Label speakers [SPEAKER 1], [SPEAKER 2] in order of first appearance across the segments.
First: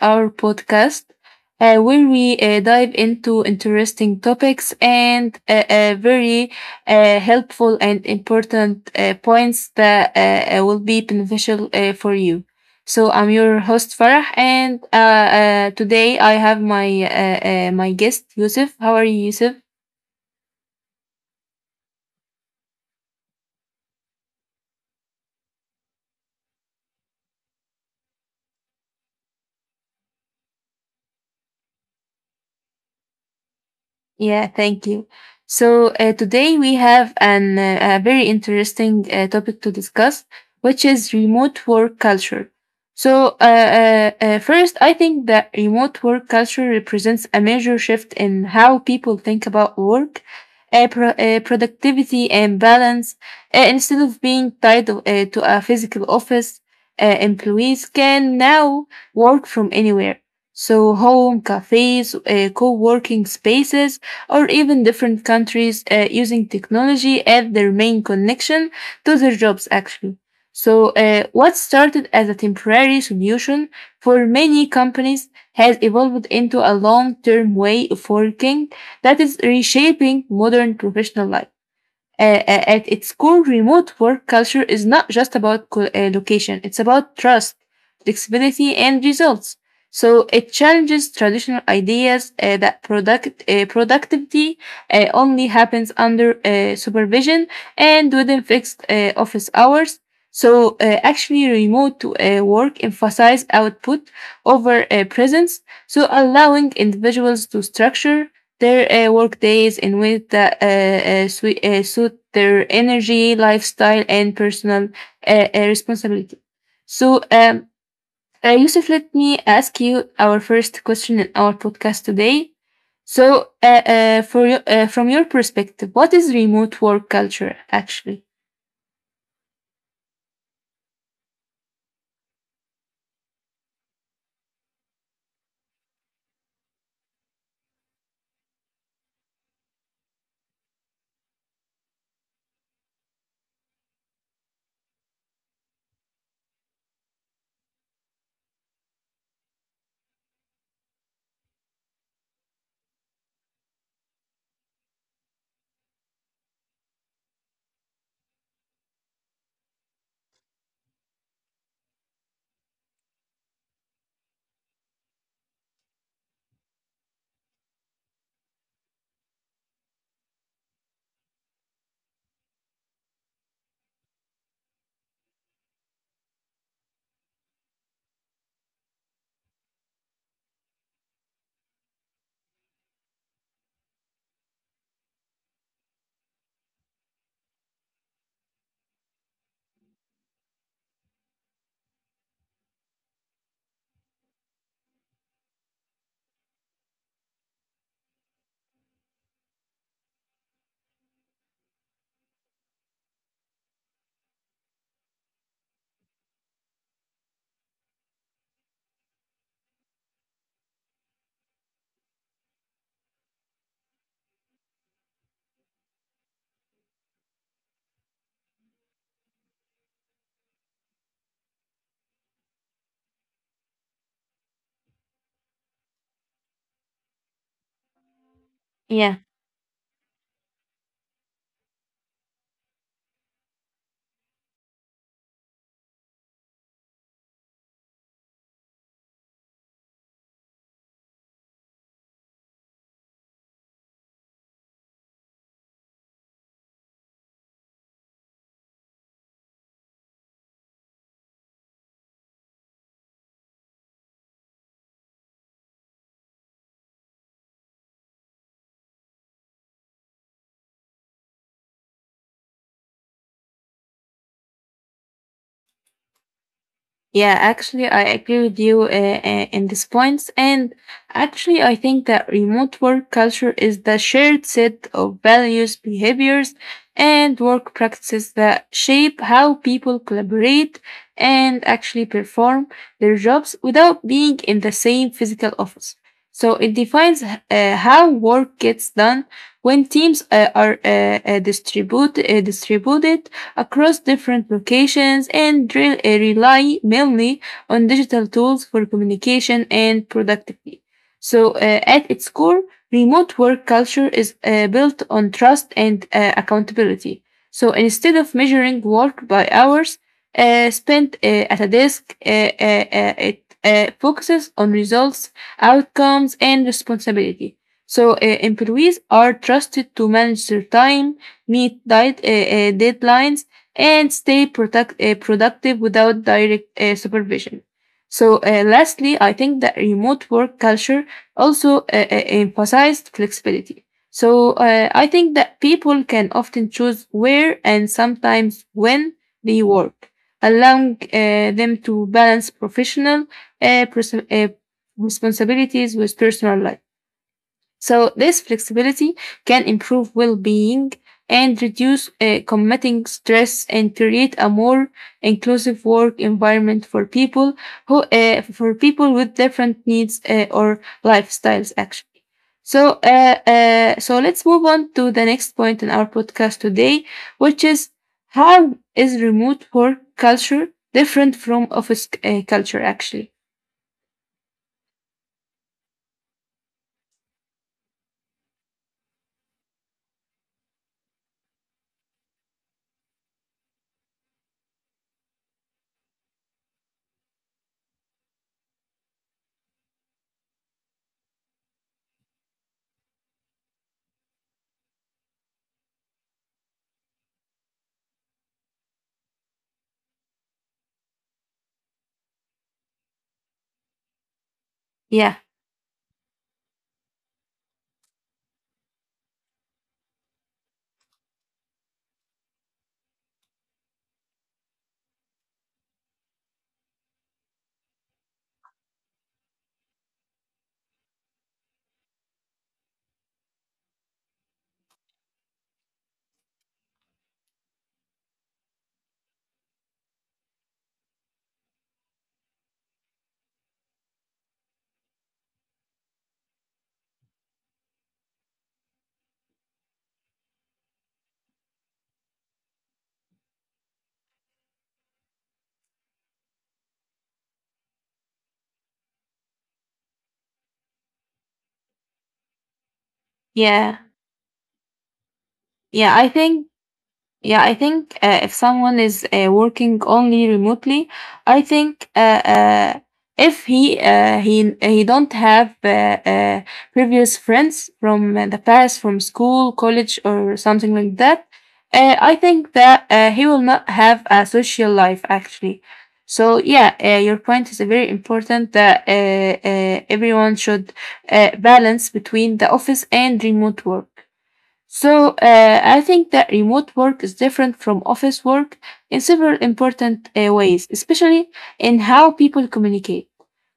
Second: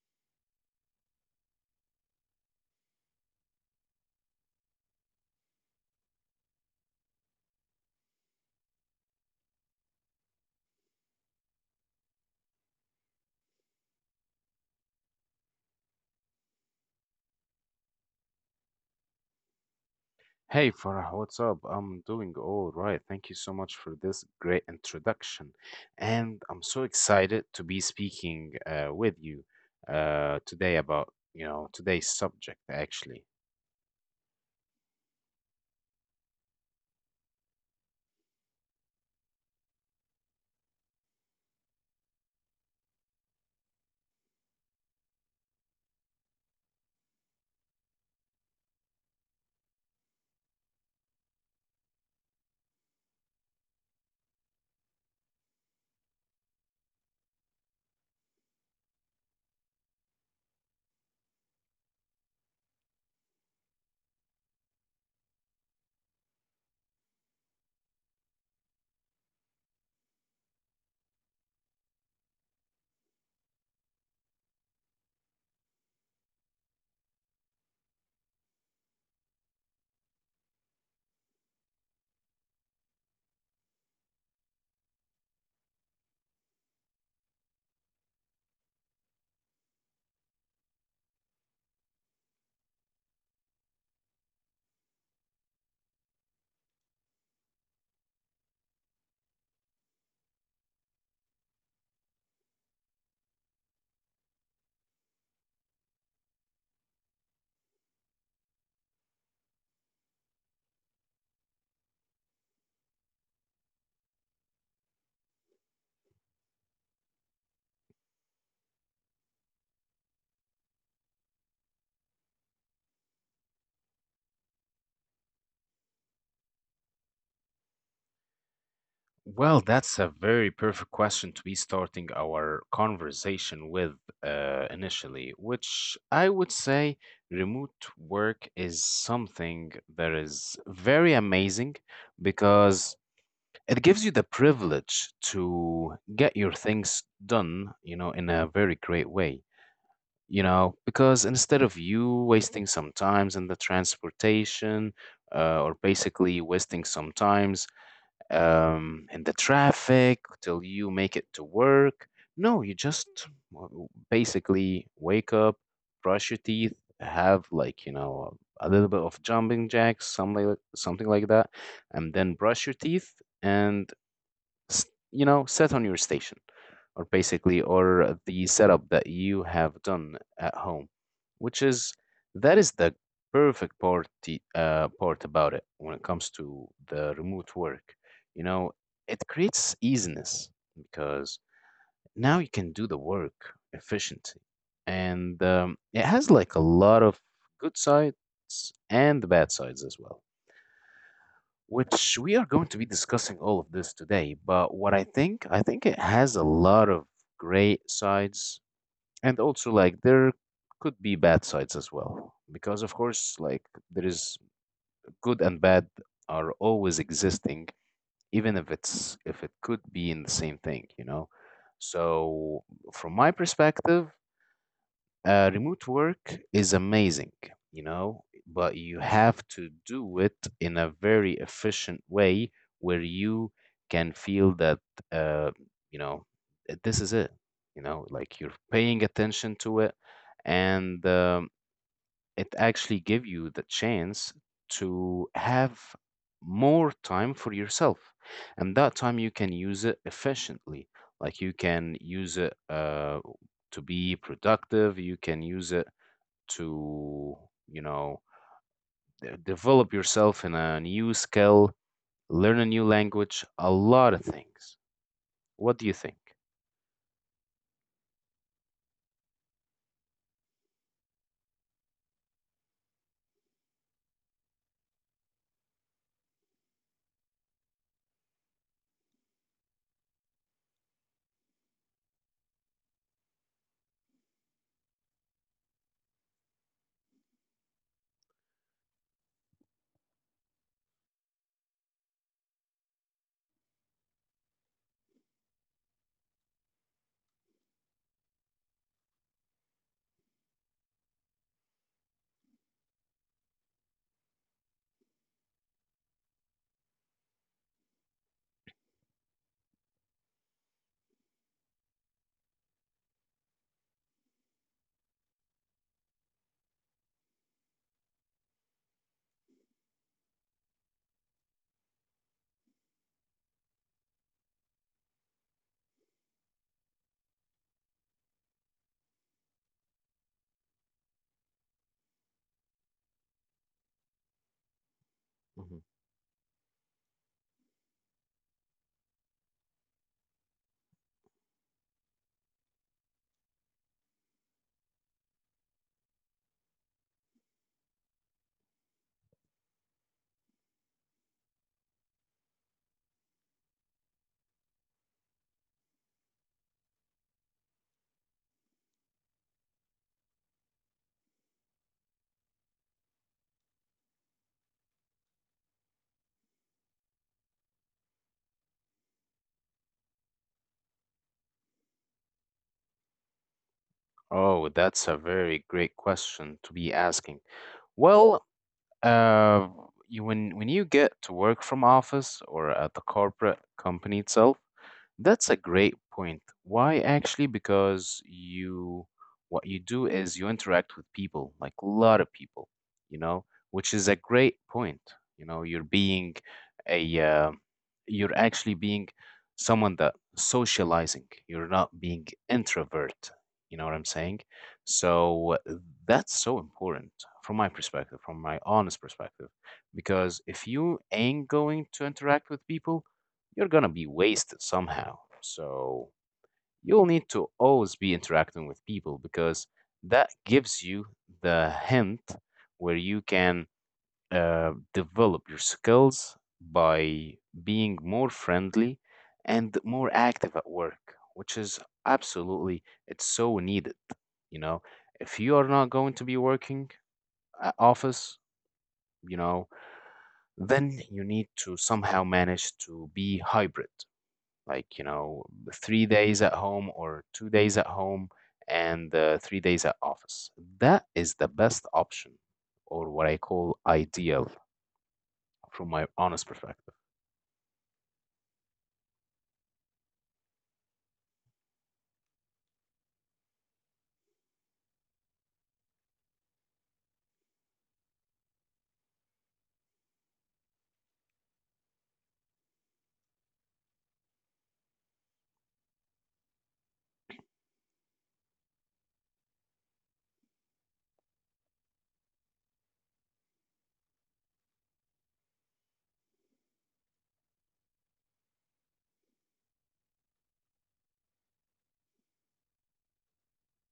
[SPEAKER 1] our podcast, where we dive into interesting topics and very helpful and important points that will be beneficial for you. So I'm your host Farah, and today I have my guest Yusuf. How are you, Yusuf?
[SPEAKER 2] Hey Farah, what's up? I'm doing all right. Thank you so much for this great introduction. And I'm so excited to be speaking with you today about, today's subject actually.
[SPEAKER 1] Yeah, thank you. So today we have an a very interesting topic to discuss, which is remote work culture. So first, I think that remote work culture represents a major shift in how people think about work, productivity, and balance. Instead of being tied to a physical office, employees can now work from anywhere. So home, cafes, co-working spaces or even different countries using technology as their main connection to their jobs, actually. So, what started as a temporary solution for many companies has evolved into a long term way of working that is reshaping modern professional life. At its core, remote work culture is not just about location, it's about trust, flexibility, and results. So it challenges traditional ideas that productivity only happens under supervision and within fixed office hours. So actually, remote work emphasizes output over presence, so allowing individuals to structure their work days in ways that suit their energy, lifestyle, and personal responsibility. So, Yusuf, let me ask you our first question in our podcast today. So, from your perspective, what is remote work culture actually?
[SPEAKER 2] Well, that's a very perfect question to be starting our conversation with initially, which I would say remote work is something that is very amazing because it gives you the privilege to get your things done, in a very great way, because instead of you wasting some times in the transportation or basically wasting some times in the traffic till you make it to work. No, you just basically wake up, brush your teeth, have like, a little bit of jumping jacks, something like that, and then brush your teeth, and s- set on your station, or basically or the setup that you have done at home, which is that is the perfect part about it when it comes to the remote work. you know it creates easiness because now you can do the work efficiently. And it has like a lot of good sides and bad sides as well, which we are going to be discussing all of this today. But I think it has a lot of great sides, and also like there could be bad sides as well, because of course, like there is good and bad are always existing, even if it's if it could be in the same thing. So from my perspective, remote work is amazing, but you have to do it in a very efficient way where you can feel that, uh, you know, this is it, like you're paying attention to it. And it actually give you the chance to have more time for yourself, and that time you can use it efficiently. Like you can use it to be productive, you can use it to you know develop yourself in a new skill, learn a new language, a lot of things. What do you think?
[SPEAKER 1] Yeah, actually, I agree with you in these points. And actually, I think that remote work culture is the shared set of values, behaviors, and work practices that shape how people collaborate and actually perform their jobs without being in the same physical office. So it defines how work gets done when teams are distributed across different locations and rely mainly on digital tools for communication and productivity. So, at its core, remote work culture is built on trust and accountability. So, instead of measuring work by hours spent at a desk, it focuses on results, outcomes, and responsibility. So, employees are trusted to manage their time, meet deadlines, and stay productive without direct supervision. So, lastly, I think that remote work culture also emphasized flexibility. So, I think that
[SPEAKER 2] Mhm.
[SPEAKER 1] people can often choose where and sometimes when they work, allowing them to balance professional uh, pers- uh, responsibilities with personal life. So, this flexibility can improve well being and reduce committing stress and create a more inclusive work environment for people with different needs or lifestyles actually. So let's move on to the next point in our podcast today, which is how is remote work culture different from office culture actually?
[SPEAKER 2] Oh, that's a very great question to be asking. Well, Uh, when you get to work from office or at the corporate company itself, that's a great point. Why actually? Because you, what you do is you interact with people, like a lot of people, you know, which is a great point. You're being a, you're actually being someone that socializing. You're not being introvert. You know what I'm saying?
[SPEAKER 1] yeah
[SPEAKER 2] So that's so important from my perspective, from my honest perspective, because if you ain't going to interact with people, you're gonna be wasted somehow. So you'll need to always be interacting with people, because that gives you the hint where you can develop your skills by being more friendly and more active at work, which is absolutely it's so needed. You know, if you are not going to be working at office, you know, then you need to somehow manage to be hybrid, like 3 days at home or 2 days at home and 3 days at office. That is the best option, or what I call
[SPEAKER 1] yeah
[SPEAKER 2] ideal, from my
[SPEAKER 1] yeah
[SPEAKER 2] honest
[SPEAKER 1] I think
[SPEAKER 2] perspective.
[SPEAKER 1] Yeah, I think if someone is working only remotely, I think if he he don't have uh, previous friends from the past, from school, college, or something like that, I think that he will not have a social life actually. So yeah, your point is very important that everyone should balance between the office and remote work. So I think that remote work is different from office work in several important ways, especially in how people communicate,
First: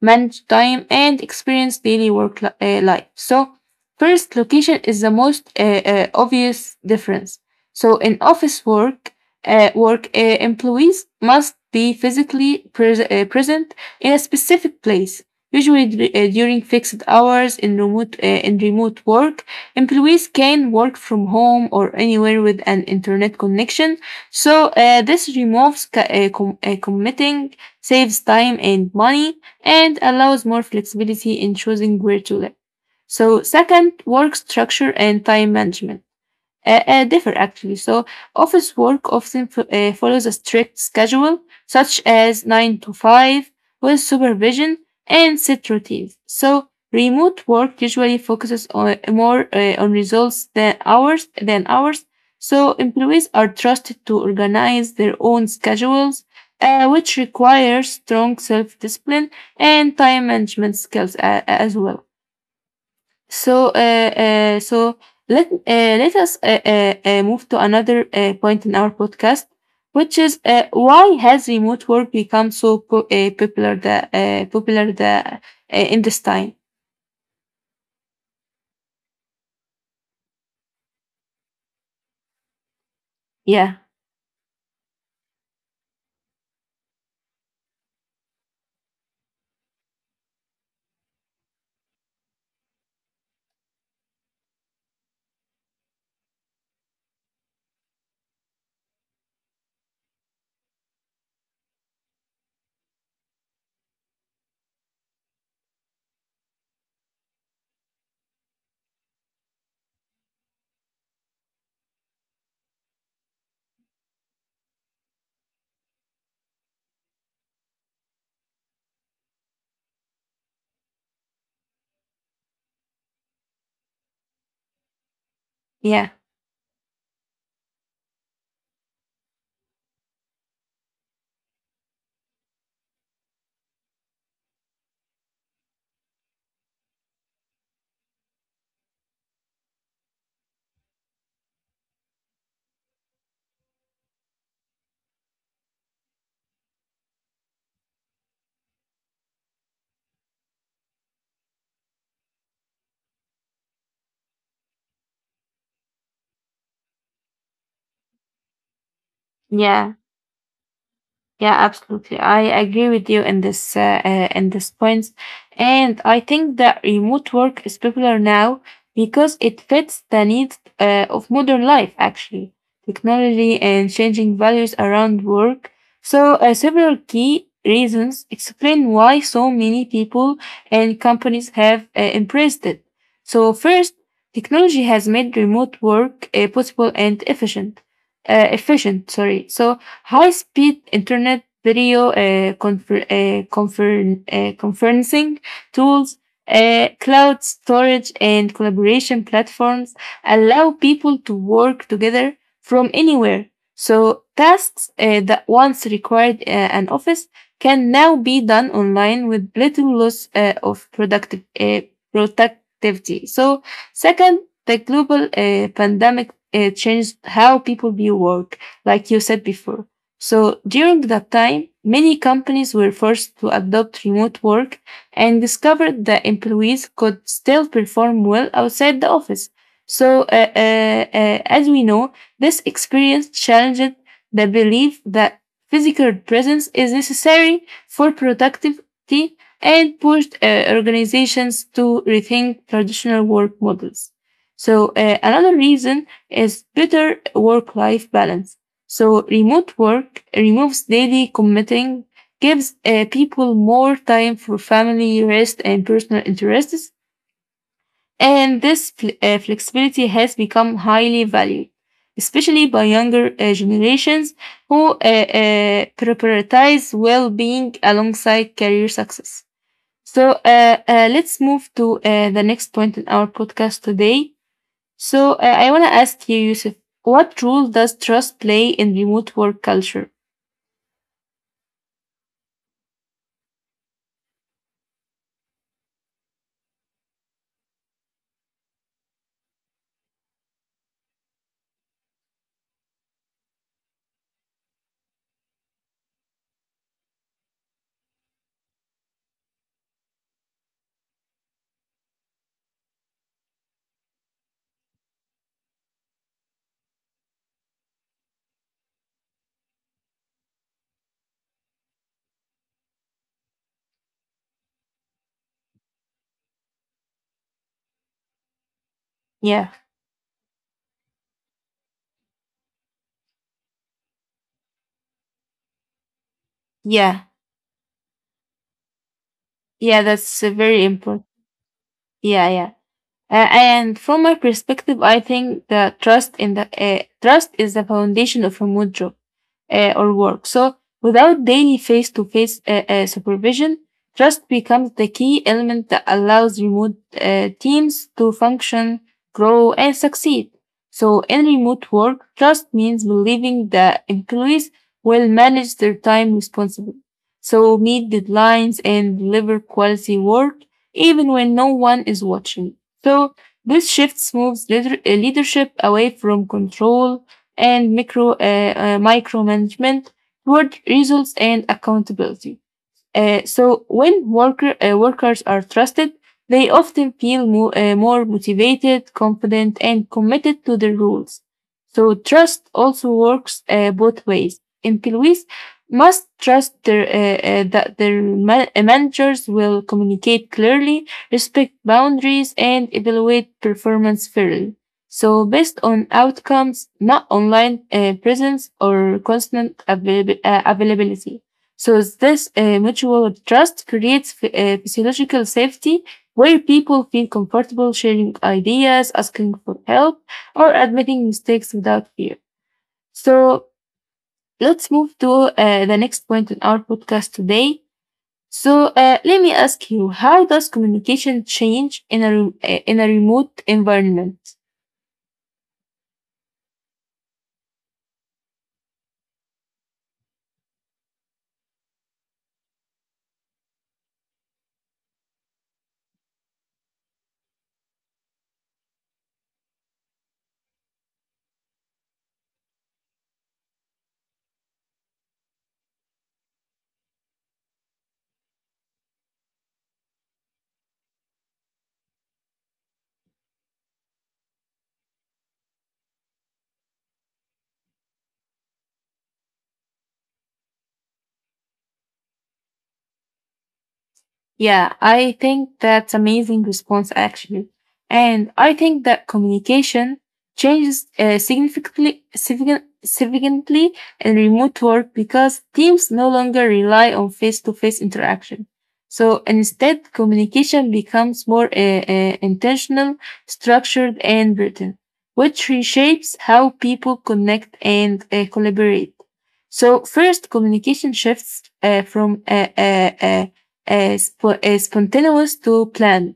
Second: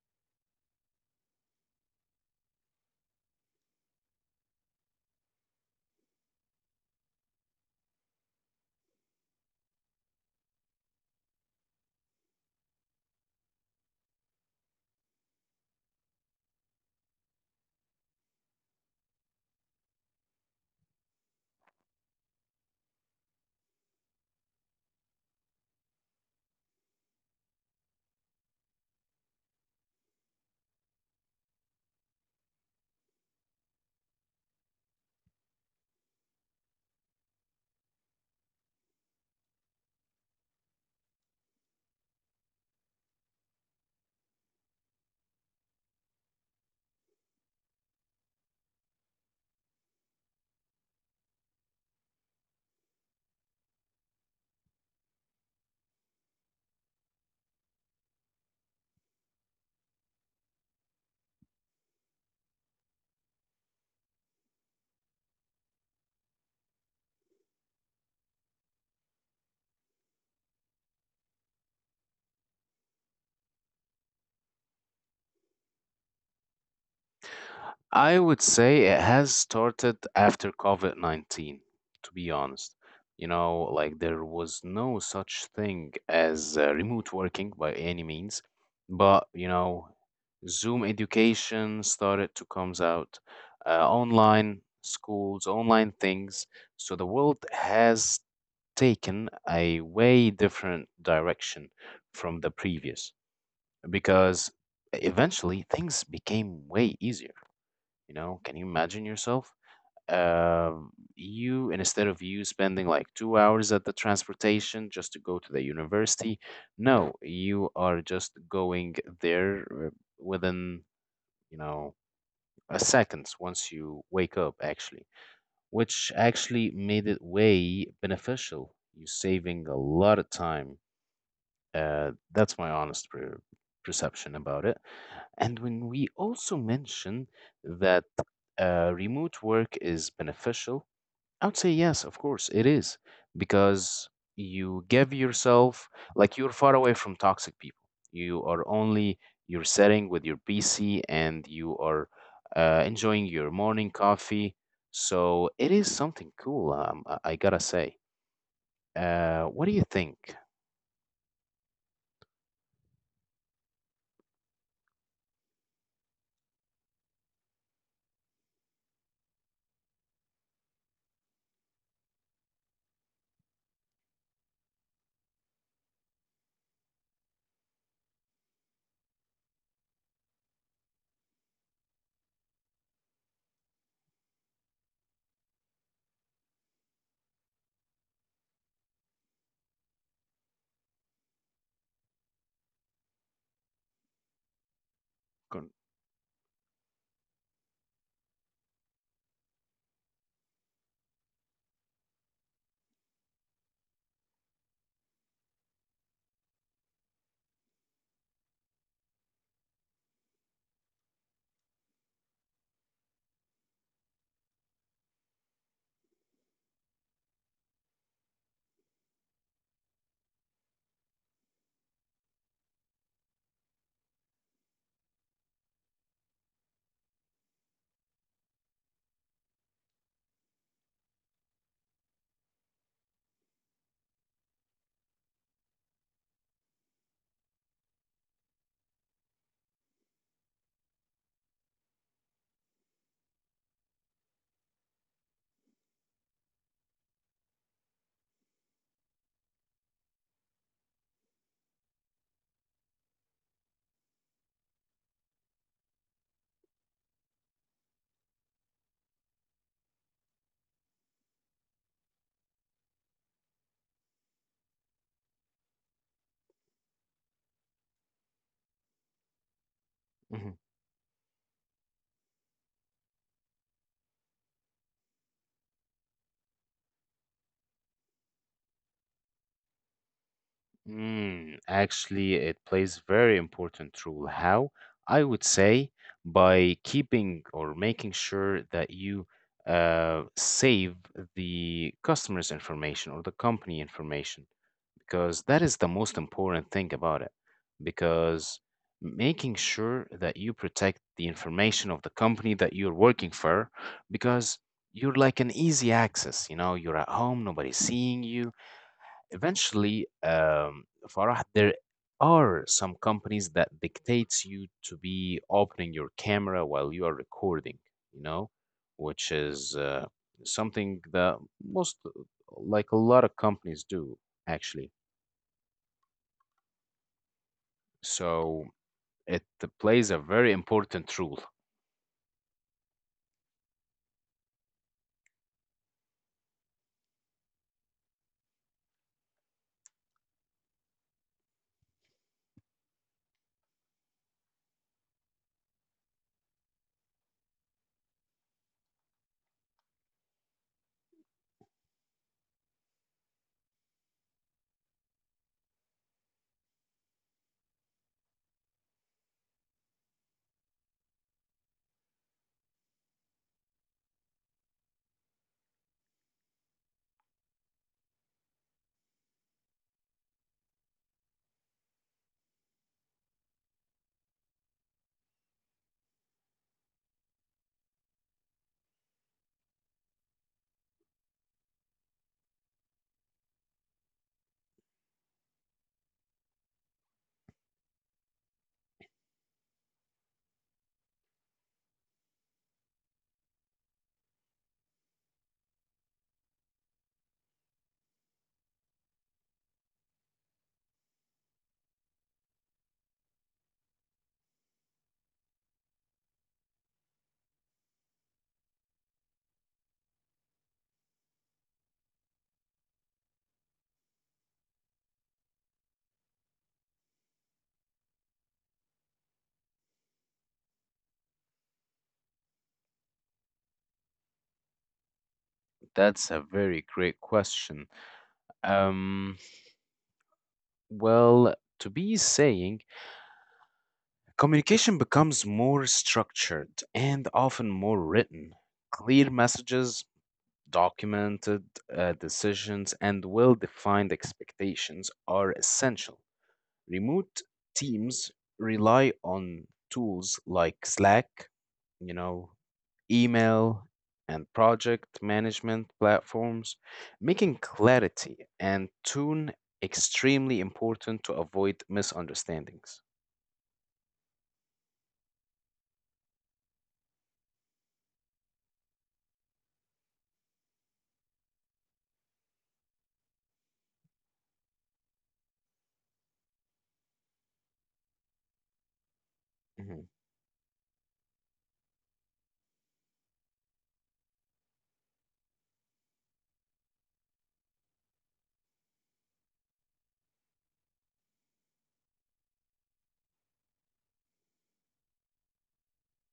[SPEAKER 1] manage time, and experience daily work life. So first, location is the most obvious difference. So in office work, employees must be physically present in a specific place, usually during fixed hours in remote work. Employees can work from home or anywhere with an internet connection. So this removes committing, saves time and money, and allows more flexibility in choosing where to live. So second, work structure and time management differ actually. So, office work often follows a strict schedule, such as 9 to 5, with supervision and set routines. So, remote work usually focuses on, more on results than hours. So, employees are trusted to organize their own schedules, which requires strong self discipline and time management skills as well. So, let us move to another point in our podcast, which is why has remote work become so popular the in this time?
[SPEAKER 2] I would say it has started after COVID-19, to be honest.
[SPEAKER 1] Yeah,
[SPEAKER 2] Like there was no such thing as remote working by any means, but Zoom education started to comes out, online schools, online things. So the world has taken a way different direction from the previous, because eventually things became way easier. Can you imagine yourself? And instead of you spending like 2 hours at the transportation just to go to the university, no, you are just going there within, you know, a seconds once you wake up, actually, which
[SPEAKER 1] yeah,
[SPEAKER 2] actually made it way beneficial. You're saving a lot of time. That's my honest perception about it. And when we also mention that remote work is beneficial, I would say yes, of course, it is, because you give yourself, like, you're far away from toxic people. You are only, you're sitting with your PC and you are enjoying your morning coffee. So it is something cool. I gotta say. What do you
[SPEAKER 1] yeah.
[SPEAKER 2] think?
[SPEAKER 1] Yeah, absolutely. I agree with you in this point, and I think that remote work is popular now because it fits the needs of modern life. Actually, technology and changing values around work. So, several key reasons explain why so many people and companies have embraced it. So, first, technology has made remote work possible and efficient. Efficient, sorry. So high speed internet video conferencing
[SPEAKER 2] Con-
[SPEAKER 1] tools, cloud storage, and collaboration platforms allow people to work together from anywhere. So, tasks that once required an office can now be done online with little loss of productivity. So, second, the global pandemic changed how people view work, like you said before. So during that time, many companies were forced to adopt remote work and discovered that employees could still perform well outside the office. So, as we know, this experience challenged the belief that physical presence is necessary for productivity and pushed organizations to rethink traditional work models. So, another reason is better work life balance. So remote work removes daily commuting, gives people more time for family, rest, and personal interests. And this flexibility has become highly valued, especially by younger generations who prioritize well-being alongside career success. So
[SPEAKER 2] mm-hmm.
[SPEAKER 1] let's move to the next point in our podcast today. So I want to ask you, Yusuf, what role does trust play in remote work culture?
[SPEAKER 2] Actually, it plays very important role. How? I would say by keeping or making sure that you save the customer's information or the company information, because that is the most important thing about it. Because making sure that you protect the information of the company that you're working for, because you're like an easy access. You're at home, nobody's seeing you. Eventually, Farah, there are some companies that dictates you to be opening your camera while you are recording, you know, which
[SPEAKER 1] Yeah.
[SPEAKER 2] is something that most, like a lot of companies do, actually.
[SPEAKER 1] Yeah.
[SPEAKER 2] So it
[SPEAKER 1] Yeah.
[SPEAKER 2] plays a
[SPEAKER 1] That's
[SPEAKER 2] very
[SPEAKER 1] very
[SPEAKER 2] important
[SPEAKER 1] important.
[SPEAKER 2] role.
[SPEAKER 1] Yeah. Yeah. And from my perspective, I think that trust in the trust is the foundation of remote job or work. So without daily face-to-face supervision, trust becomes the key element that allows remote teams to function, grow, and succeed. So in remote work, trust means believing that employees will manage their time responsibly, so meet deadlines and deliver quality work even when no one is watching. So this shift moves leadership away from control and micromanagement toward results and accountability. So when workers are trusted, they often feel more motivated, confident, and committed to their roles. So trust also works both ways. Employees must trust that their managers will communicate clearly, respect boundaries, and evaluate performance fairly. So based on outcomes, not online presence or constant availability. So this mutual trust creates physiological safety where people feel comfortable sharing ideas, asking for help, or admitting mistakes without fear. So let's move to the next point in our podcast today. So let me ask you, how does communication change in a remote environment?
[SPEAKER 2] That's a very great question. Um, well, to be saying communication becomes more structured and often more written. Clear messages, documented decisions, and well defined expectations are essential. Remote teams rely on tools like Slack, you know, email, and project management platforms, making clarity and tune extremely important to avoid misunderstandings.
[SPEAKER 1] Yeah, I think that's amazing response actually. And I think that communication changes significantly in remote work because teams no longer rely on face-to-face interaction. So
[SPEAKER 2] Mhm.
[SPEAKER 1] instead, communication becomes more intentional, structured, and written, which reshapes how people connect and collaborate. So first, communication shifts from spontaneous to planned.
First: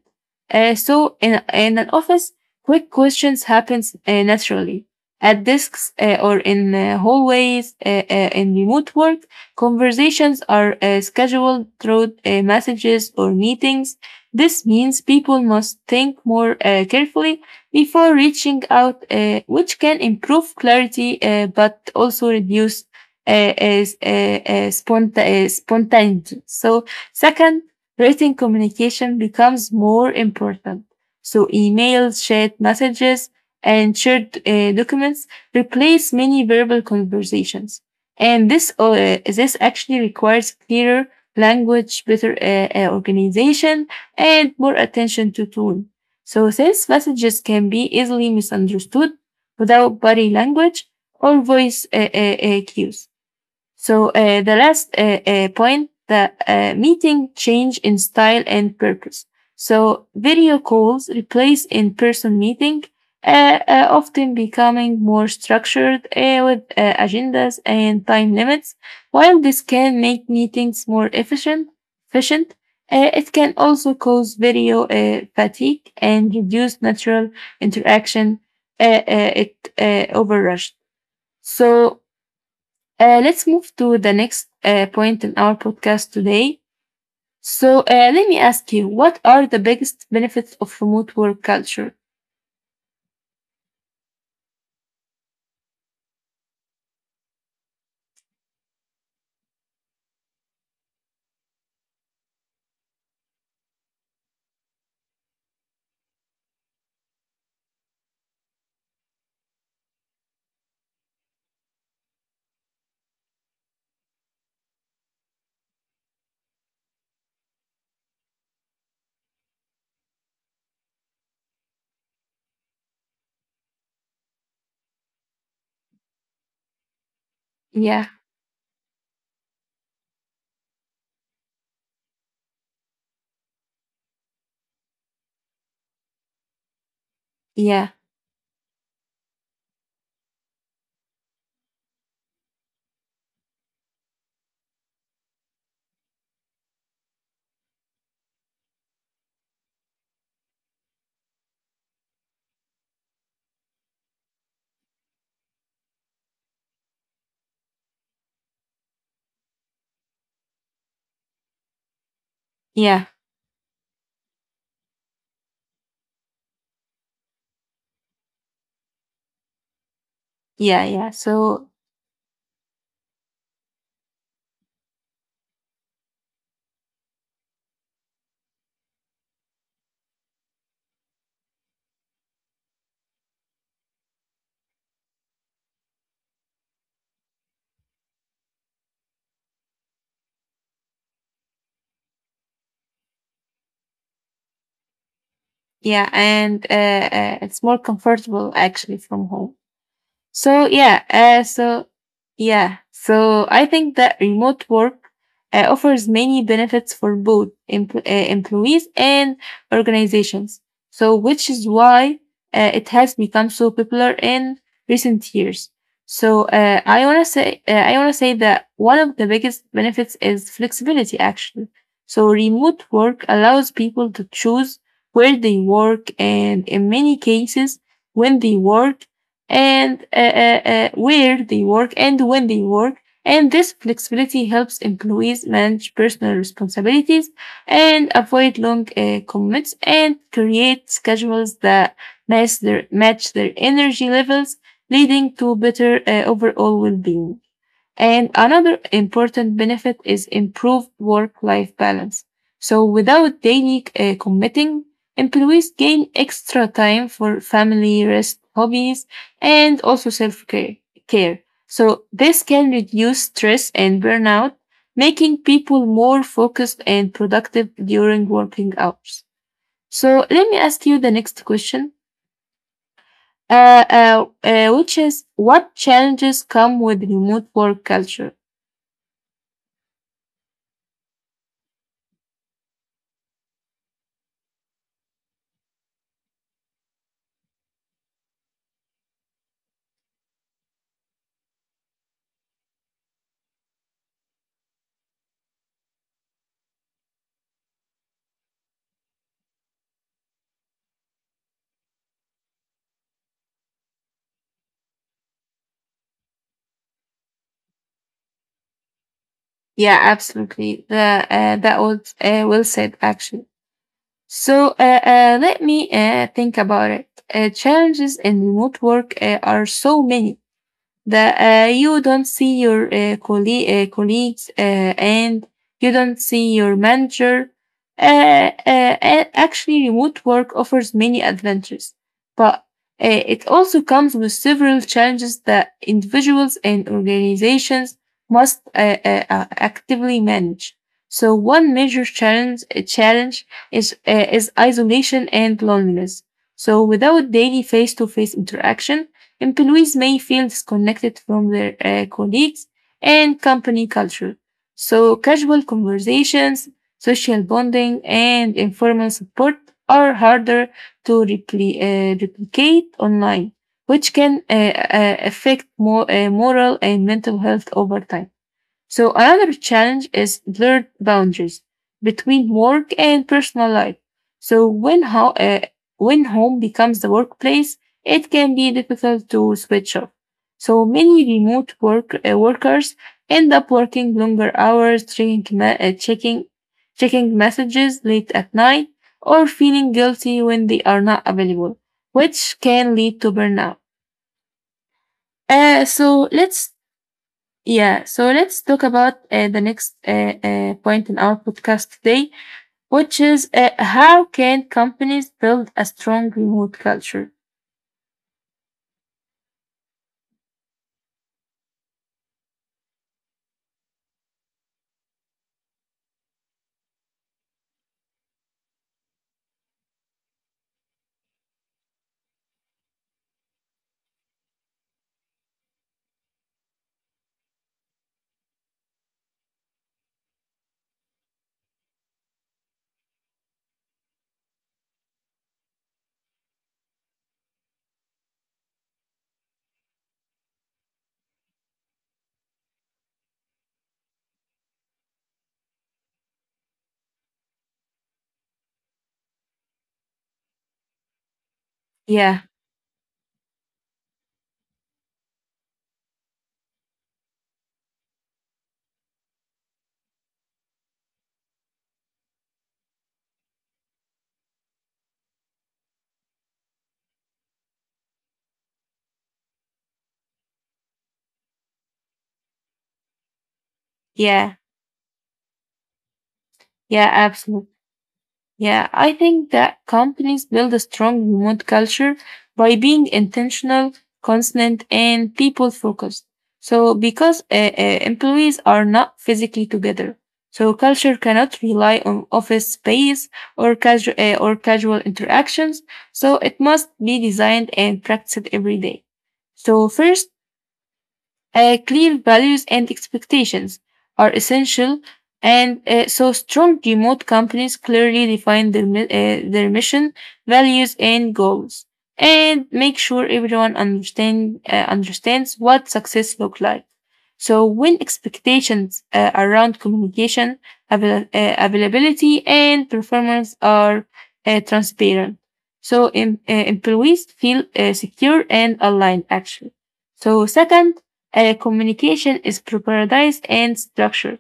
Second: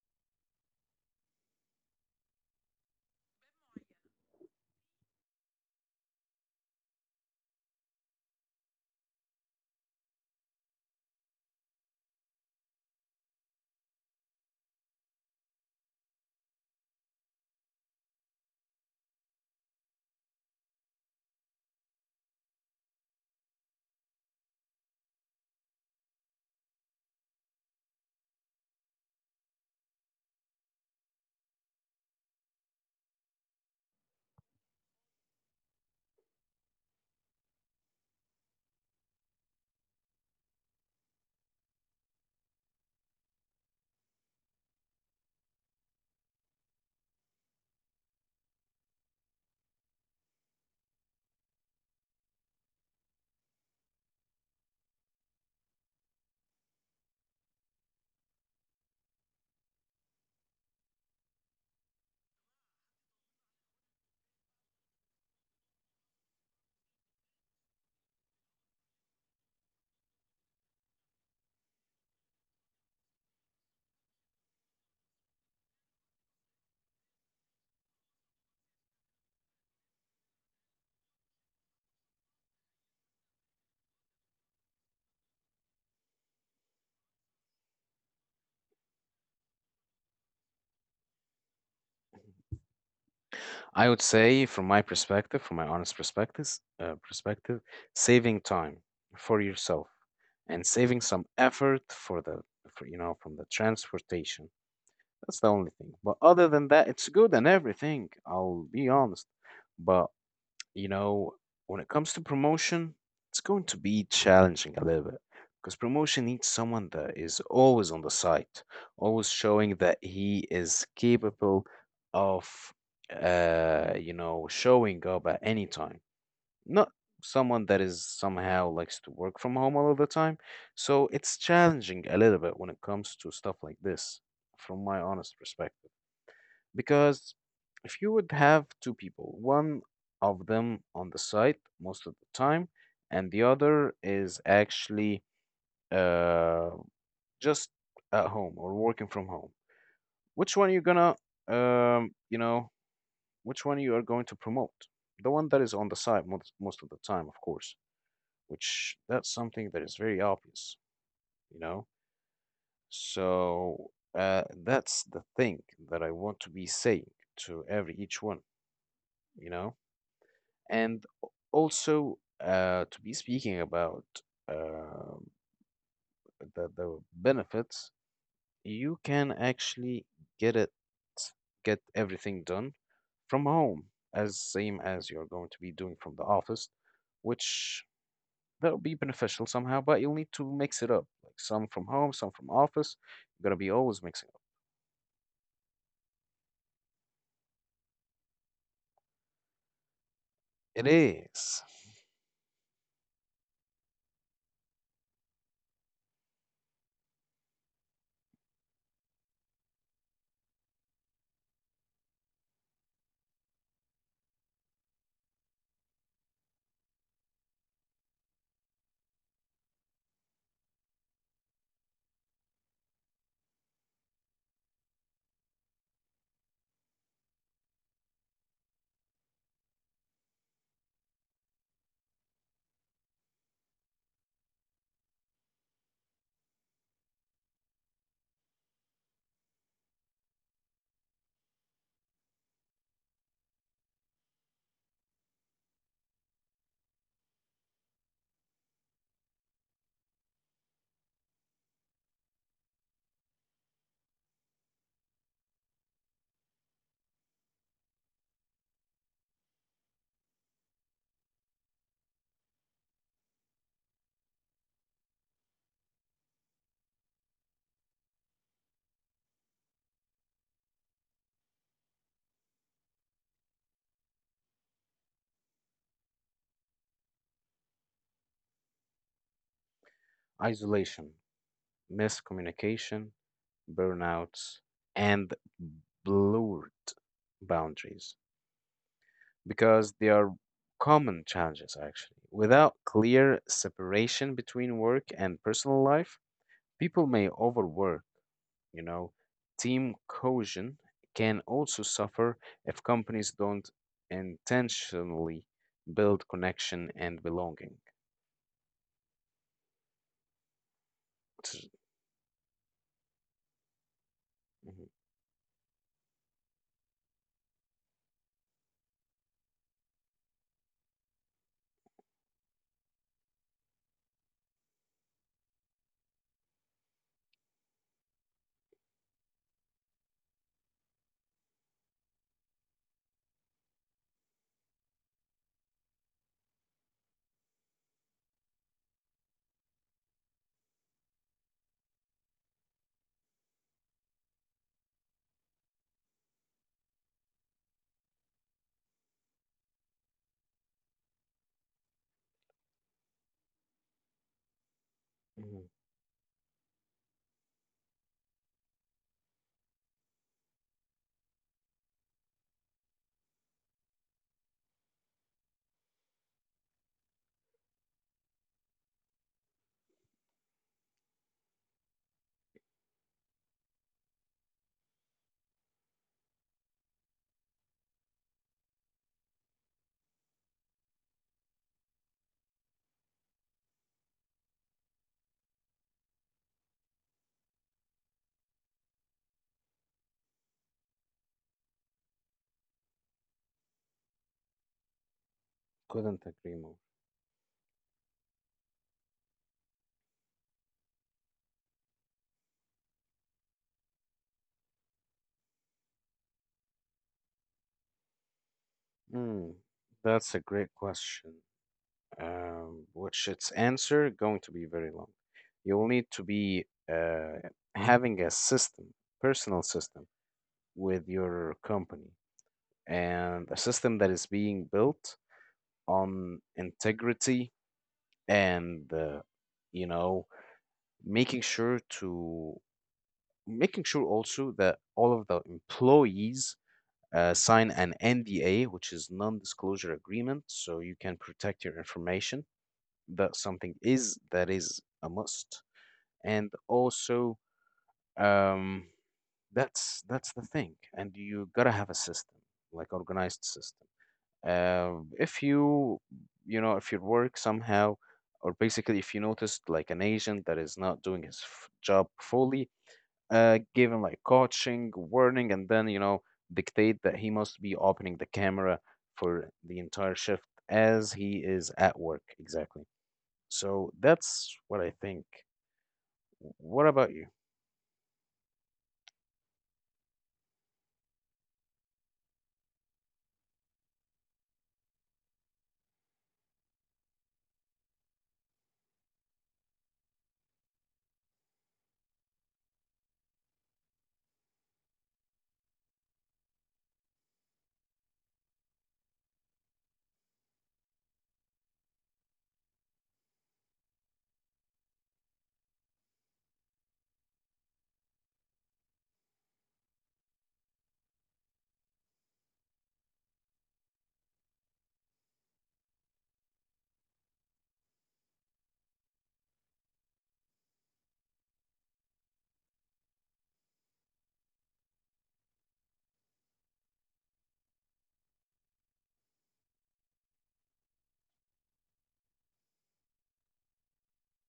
[SPEAKER 1] So in an office, quick questions happens naturally. At desks or in hallways, in remote work, conversations are scheduled through messages or meetings. This means people must think more carefully before reaching out, which can improve clarity but also reduce spontaneity. So second, written communication becomes more important. So emails, chat messages, and shared documents replace many verbal conversations. And this actually requires clearer language, better organization, and more attention to tone. So since messages can be easily misunderstood without body language or voice cues. So the last point, the meeting change in style and purpose. So video calls replace in-person meeting, often becoming more structured with agendas and time limits. While this can make meetings more efficient, efficient, it can also cause video fatigue and reduce natural interaction. It overrushed. So let's move to the next point in our podcast today. So, let me ask you, what are the biggest benefits of remote work culture?
[SPEAKER 2] I would say, from my perspective, from my honest perspective, saving time for yourself and saving some effort for the, from the transportation. That's the only thing. But other than that, it's good and everything. I'll be honest, but You know, when it comes to promotion, it's going to be challenging a little bit, because promotion needs someone that is always on the site, always showing that he is capable of, showing up at any time. Not someone that is
[SPEAKER 1] Yeah,
[SPEAKER 2] somehow likes to work from home all of the time. So it's challenging a little bit when it comes to stuff like this, from my honest perspective. Because
[SPEAKER 1] yeah,
[SPEAKER 2] if you would have two people, one of them on the site most of the time, and the other is actually uh, just at home or working from home, which one are you gonna, you know, which one you are going to promote? The one that is on the site most of the time, of course, which that's something that is very obvious, you know?
[SPEAKER 1] yeah,
[SPEAKER 2] So that's the thing that I want to be saying to every each one, you know?
[SPEAKER 1] yeah,
[SPEAKER 2] And
[SPEAKER 1] yeah. So,
[SPEAKER 2] also, to be speaking about uh, the benefits, you can actually get it, get everything done from home, as same as you're going to be doing from the office, which that'll be beneficial somehow, but you'll need to mix it up, like some from home, some from office. You're gonna be always mixing up.
[SPEAKER 1] yeah, and it's more comfortable actually from home. So
[SPEAKER 2] It
[SPEAKER 1] yeah,
[SPEAKER 2] is
[SPEAKER 1] yeah, so I think that remote work offers many benefits for both employees and organizations. So which is why it has become so popular in recent years. So I wanna say that one of the biggest benefits is flexibility. Actually, so remote work allows people to choose where they work and in many cases when they work and where they work and when they work. And this flexibility helps employees manage personal responsibilities and avoid long commutes and create schedules that match their energy levels, leading to better overall well-being. And another important benefit is improved work life balance. So, without daily committing, employees gain extra time for family, rest, hobbies, and also self care. So, this can reduce stress and burnout, making people more focused and productive during working hours. So, let me ask you the next question. Which is what challenges come with remote work culture?
[SPEAKER 2] isolation, miscommunication, burnouts, and blurred boundaries, because they are common challenges actually. Without clear separation between work and personal life, people may overwork, you know. Team cohesion can also suffer if companies don't intentionally build connection and belonging.
[SPEAKER 1] Yeah, absolutely. The, uh,
[SPEAKER 2] It's-
[SPEAKER 1] that was well said, actually. So
[SPEAKER 2] Mhm,
[SPEAKER 1] let me think about it. Challenges in remote work are so many that you don't see your colleagues and you don't see your manager. Actually, remote work offers many adventures, but it also comes with several challenges that individuals and organizations must actively manage. So, one major challenge is isolation and loneliness. So, without daily face to face interaction, employees may feel disconnected from their colleagues and company culture. So
[SPEAKER 2] mhm.
[SPEAKER 1] casual conversations, social bonding, and informal support are harder to replicate online, which can affect moral and mental health over time. So another challenge is blurred boundaries between work and personal life. So when home becomes the workplace, it can be difficult to switch off. So many remote work workers end up working longer hours, checking ma- checking checking messages late at night, or feeling guilty when they are not available, which can lead to burnout.
[SPEAKER 2] Couldn't
[SPEAKER 1] So
[SPEAKER 2] agree more.
[SPEAKER 1] let's Yeah, so let's talk about the next point in our podcast today, which is how can companies build a strong remote culture?
[SPEAKER 2] Hmm, that's a great question, which its answer going to be very long. You'll need to be having a system, personal system, with your company, and a system that is being built on integrity, and you know making sure to making sure also that all of the employees sign an NDA, which is non-disclosure agreement, so you can protect your information. That something is that is a must, and also um, that's the thing. And you gotta have a system,
[SPEAKER 1] Yeah,
[SPEAKER 2] like organized system. uh, if you if your work somehow, or basically if you noticed like an agent that is not doing his job fully, give him like coaching warning, and then dictate that he must be opening the camera for the entire shift, as he is at work exactly. So that's
[SPEAKER 1] yeah,
[SPEAKER 2] what I think. What about
[SPEAKER 1] yeah,
[SPEAKER 2] you?
[SPEAKER 1] absolutely. Yeah, I think that companies build a strong remote culture by being intentional, constant, and people focused. So, because employees are not physically together, so culture cannot rely on office space or casual interactions. So, it must be designed and practiced every day. So first, clear values and expectations are essential, and strong remote companies clearly define their mission, values, and goals, and make sure understands what success looks like. So when expectations around communication, availability, and performance are transparent, so employees feel secure and aligned. Actually, so second communication is prioritized and structured.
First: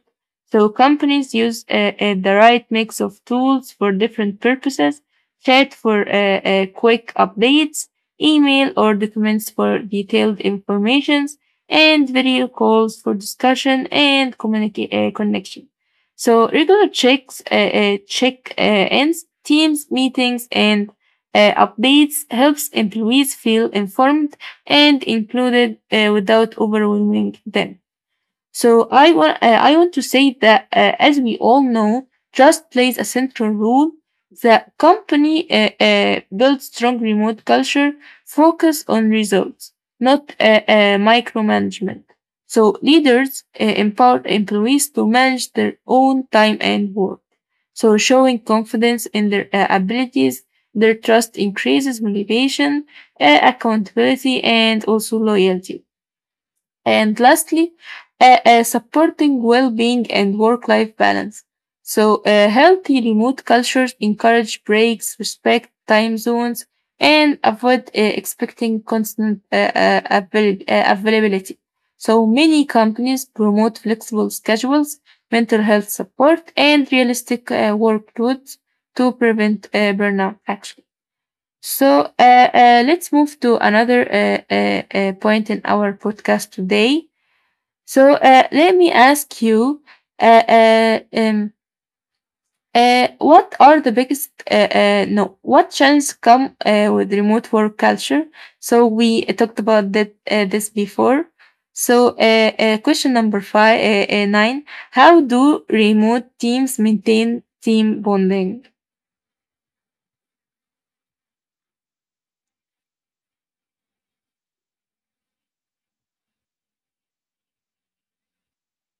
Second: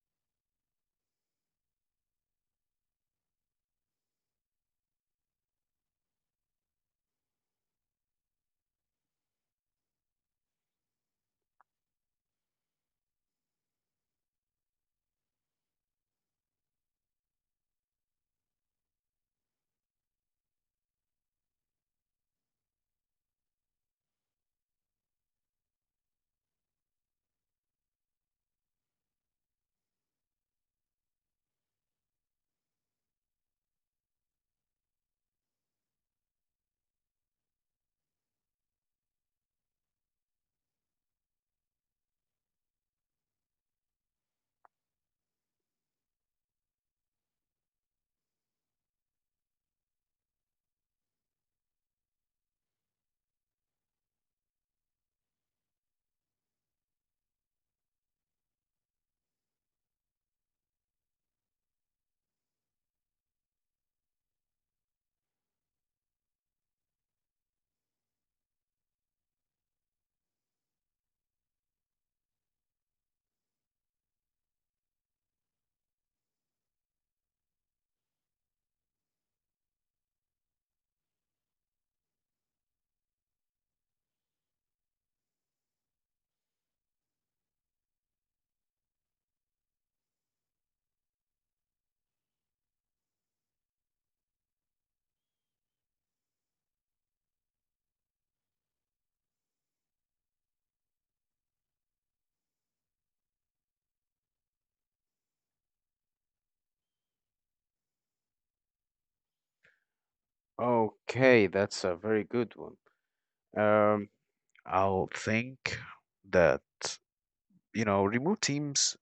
[SPEAKER 1] So companies use the right mix of tools for different purposes, chat for quick updates, email or documents for detailed informations, and video calls for connection. So regular checks, check ins, teams, meetings, and updates helps employees feel informed and included without overwhelming them. So I want to say that as we all know, trust plays a central role. The company builds strong remote culture, focus on results, not micromanagement. So leaders empower employees to manage their own time and work. So showing confidence in their abilities, their trust increases motivation, accountability, and also loyalty. And lastly, supporting well-being and work-life balance. So, healthy remote cultures encourage breaks, respect time zones, and avoid expecting constant availability. So, many companies promote flexible schedules, mental health support, and realistic workloads to prevent burnout, actually. So, let's move to another point in our podcast today so let me ask you, uh, uh, um, what are the biggest no what challenges come with remote work culture? So we talked about that this before. So question number five nine: How do remote teams maintain team bonding?
[SPEAKER 2] Okay, that's a very good one. um I'll think that remote teams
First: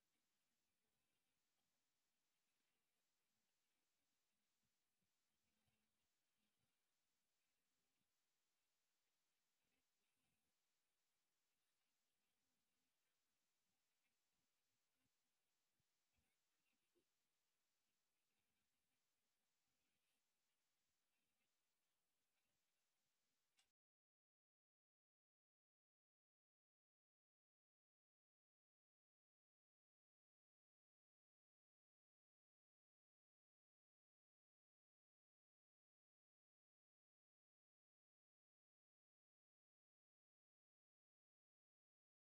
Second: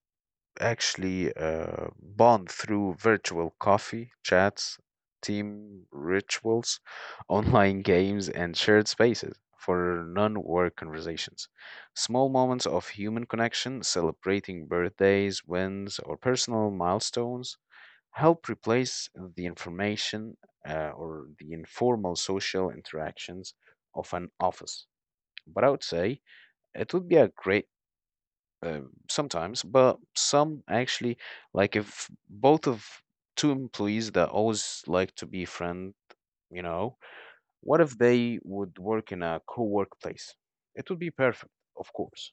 [SPEAKER 2] actually bond through virtual coffee, chats, team rituals, online games, and shared spaces for non work conversations. Small moments of human connection, celebrating birthdays, wins, or personal milestones, help replace the information or the informal social interactions of an office. But I would say it would be a great uh, sometimes, but some actually, like if both of two employees that always like to be friend, you know, what if they would work in a co-workplace? It would be perfect, of course.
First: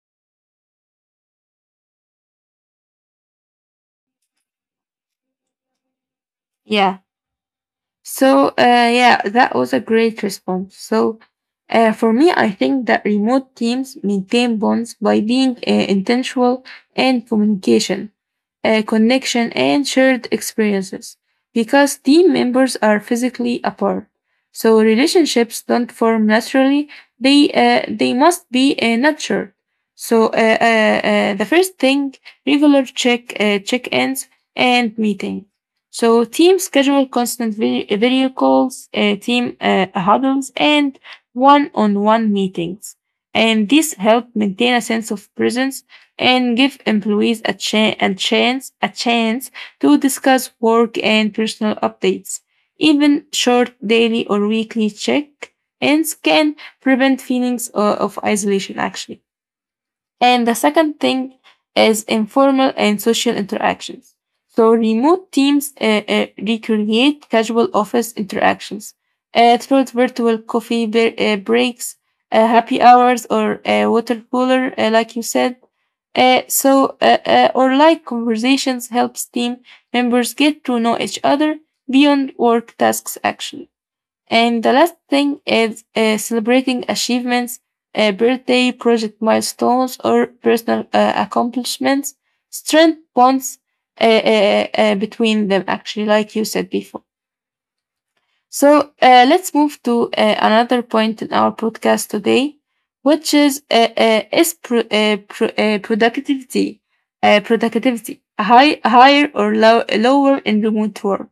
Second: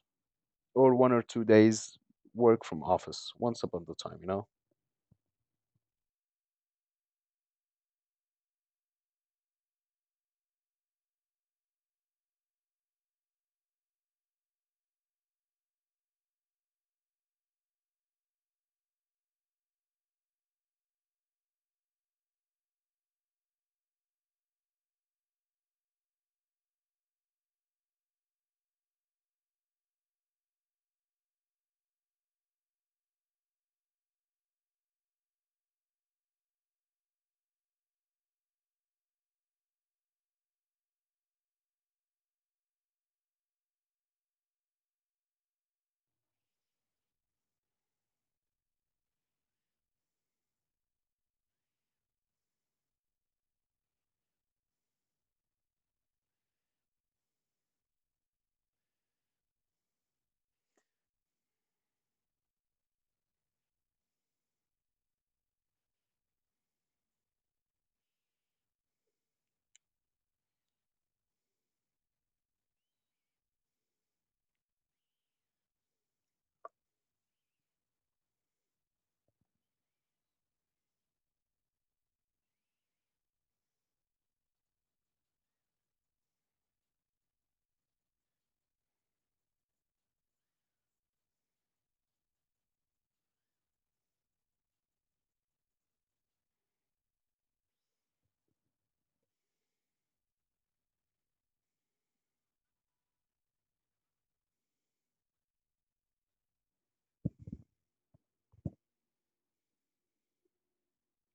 [SPEAKER 2] Or 1 or 2 days work from office once upon the time.
[SPEAKER 1] Yeah. So, yeah, that was a great response. So, for me, I think that remote teams maintain bonds by being intentional and communication, connection, and shared experiences because team members are physically apart. So, relationships don't form naturally, they must be nurtured. So, the first thing regular check ins and meetings. So teams schedule constant video calls, team huddles, and one-on-one meetings. And this help maintain a sense of presence and give employees a chance to discuss work and personal updates. Even short daily or weekly check-ins can prevent feelings of isolation. Actually. And the second thing is informal and social interactions. So remote teams recreate casual office interactions through virtual coffee breaks, happy hours, or water cooler, like you said. Or like conversations helps team members get to know each other beyond work tasks actually. And the last thing is celebrating achievements, birthday, project milestones, or personal accomplishments. Strength bonds between them, actually, like you said before. So let's move to another point in our podcast today, which is productivity, productivity higher or lower in remote work.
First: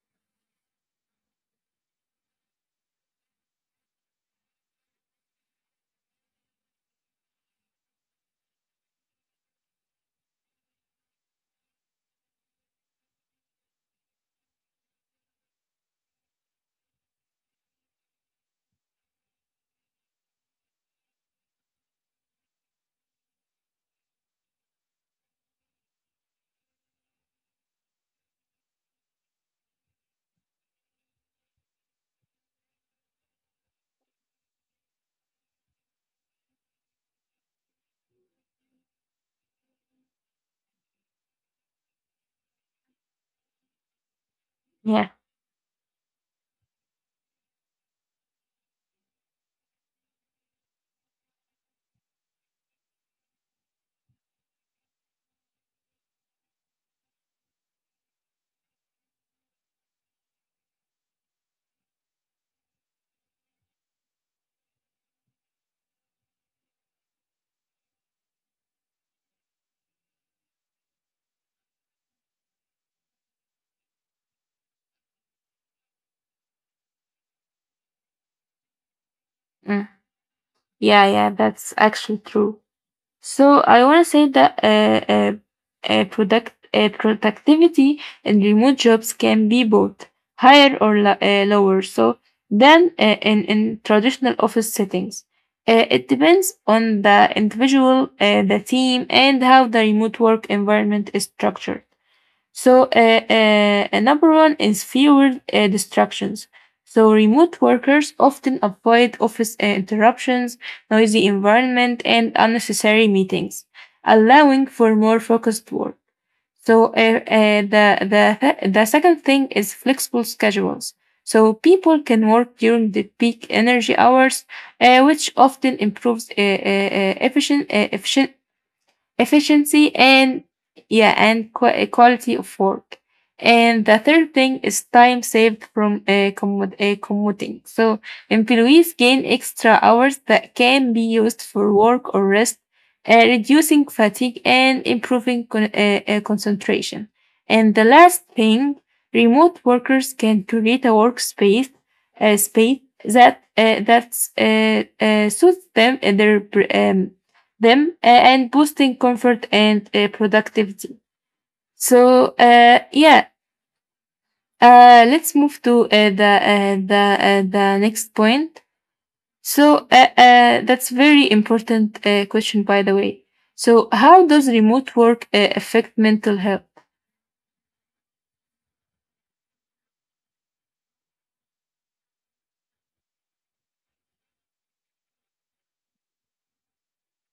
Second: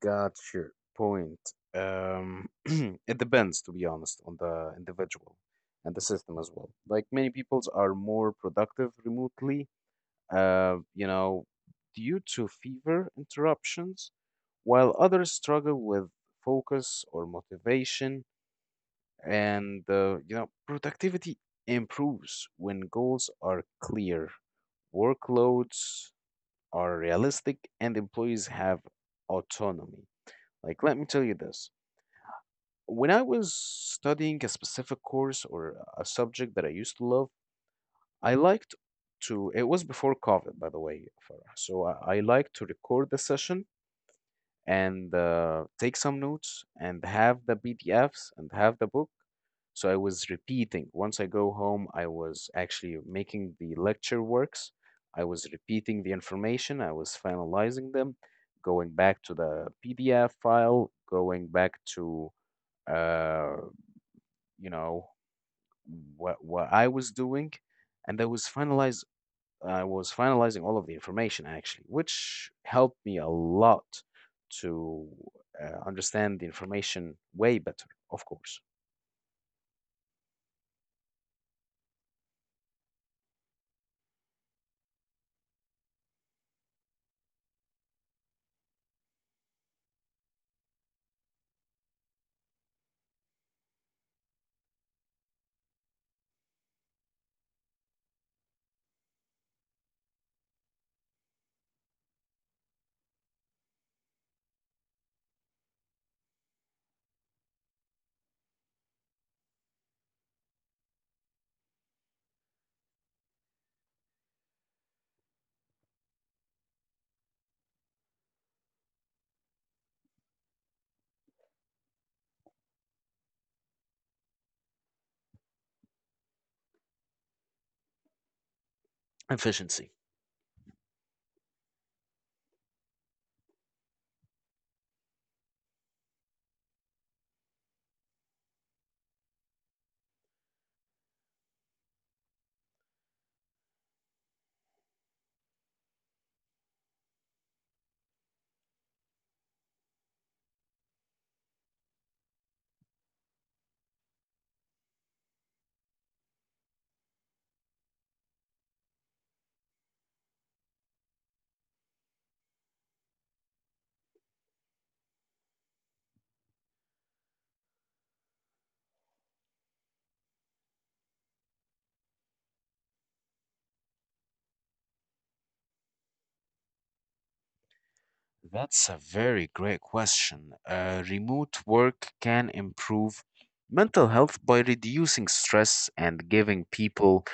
[SPEAKER 2] Got your point. It depends, to be honest, on the individual and the system as well. Like many peoples are more productive remotely uh, you know, due to fever interruptions, while others struggle with focus or motivation. And, productivity improves when goals are clear, workloads are realistic, and employees have autonomy. Like, let me tell you this. When I was studying a specific course or a subject that I used to love, I liked it was before COVID, by the way, Farah. So I like to record the session
[SPEAKER 1] Yeah,
[SPEAKER 2] and take some notes and have the PDFs and have the book. So I was repeating. Once I go home, I was actually making the lecture works. I was repeating the information. I was finalizing them, going back to the PDF file, going back to, uh, you know, what I was doing. And I was finalizing. I was finalizing all of the information actually, which helped me a lot to understand the information way better, of course.
[SPEAKER 1] Mm. Yeah, yeah. That's actually true. So I want to say that productivity in remote jobs can be both higher or lower. So than in traditional office settings. It depends on the individual, the team, and how the remote work environment is structured. So, number one is fewer distractions. So, remote workers often avoid office interruptions, noisy environment, and unnecessary meetings, allowing for more focused work. So, the second thing is flexible schedules. So, people can work during the peak energy hours, which often improves
[SPEAKER 2] Efficiency.
[SPEAKER 1] efficiency and yeah and quality of work and the third thing is time saved from commuting so employees gain extra hours that can be used for work or rest reducing fatigue and improving concentration and the last thing remote workers can create a workspace space that that's suits um, them and boosting comfort and productivity. So yeah, let's move to the next point. So that's very important question, by the way. So how does remote work affect mental health?
[SPEAKER 2] That's a very great question. Remote work can improve mental health by reducing stress and giving people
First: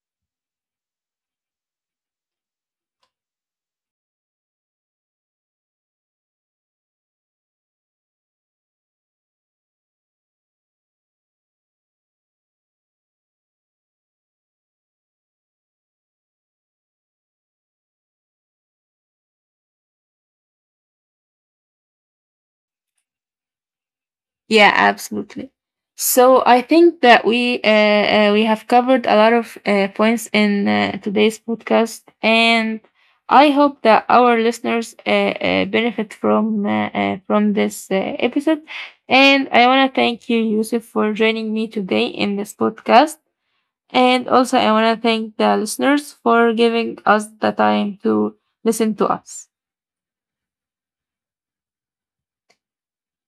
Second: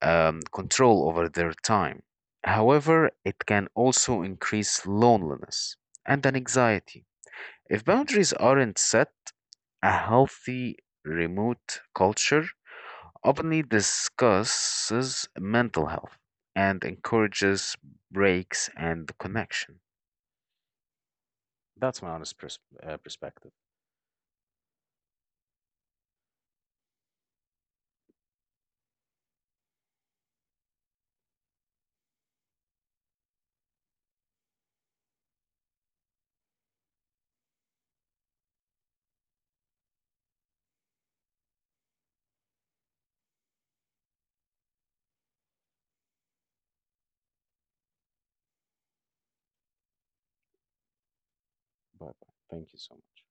[SPEAKER 2] control over their time. However, it can also increase loneliness and an anxiety, if boundaries aren't set. A healthy remote culture openly discusses mental health and encourages breaks and connection. That's my honest perspective.
[SPEAKER 1] Yeah, absolutely. So I think that we have covered a lot of points in today's podcast, and I hope that our listeners benefit from this episode. And I want to thank you, Yusuf, for joining me today in this podcast. And also, I want to thank the listeners for giving us the time to listen to us.
[SPEAKER 2] But thank you so much.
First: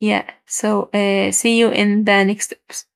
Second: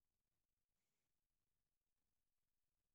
[SPEAKER 1] Yeah. So see you in the next episode.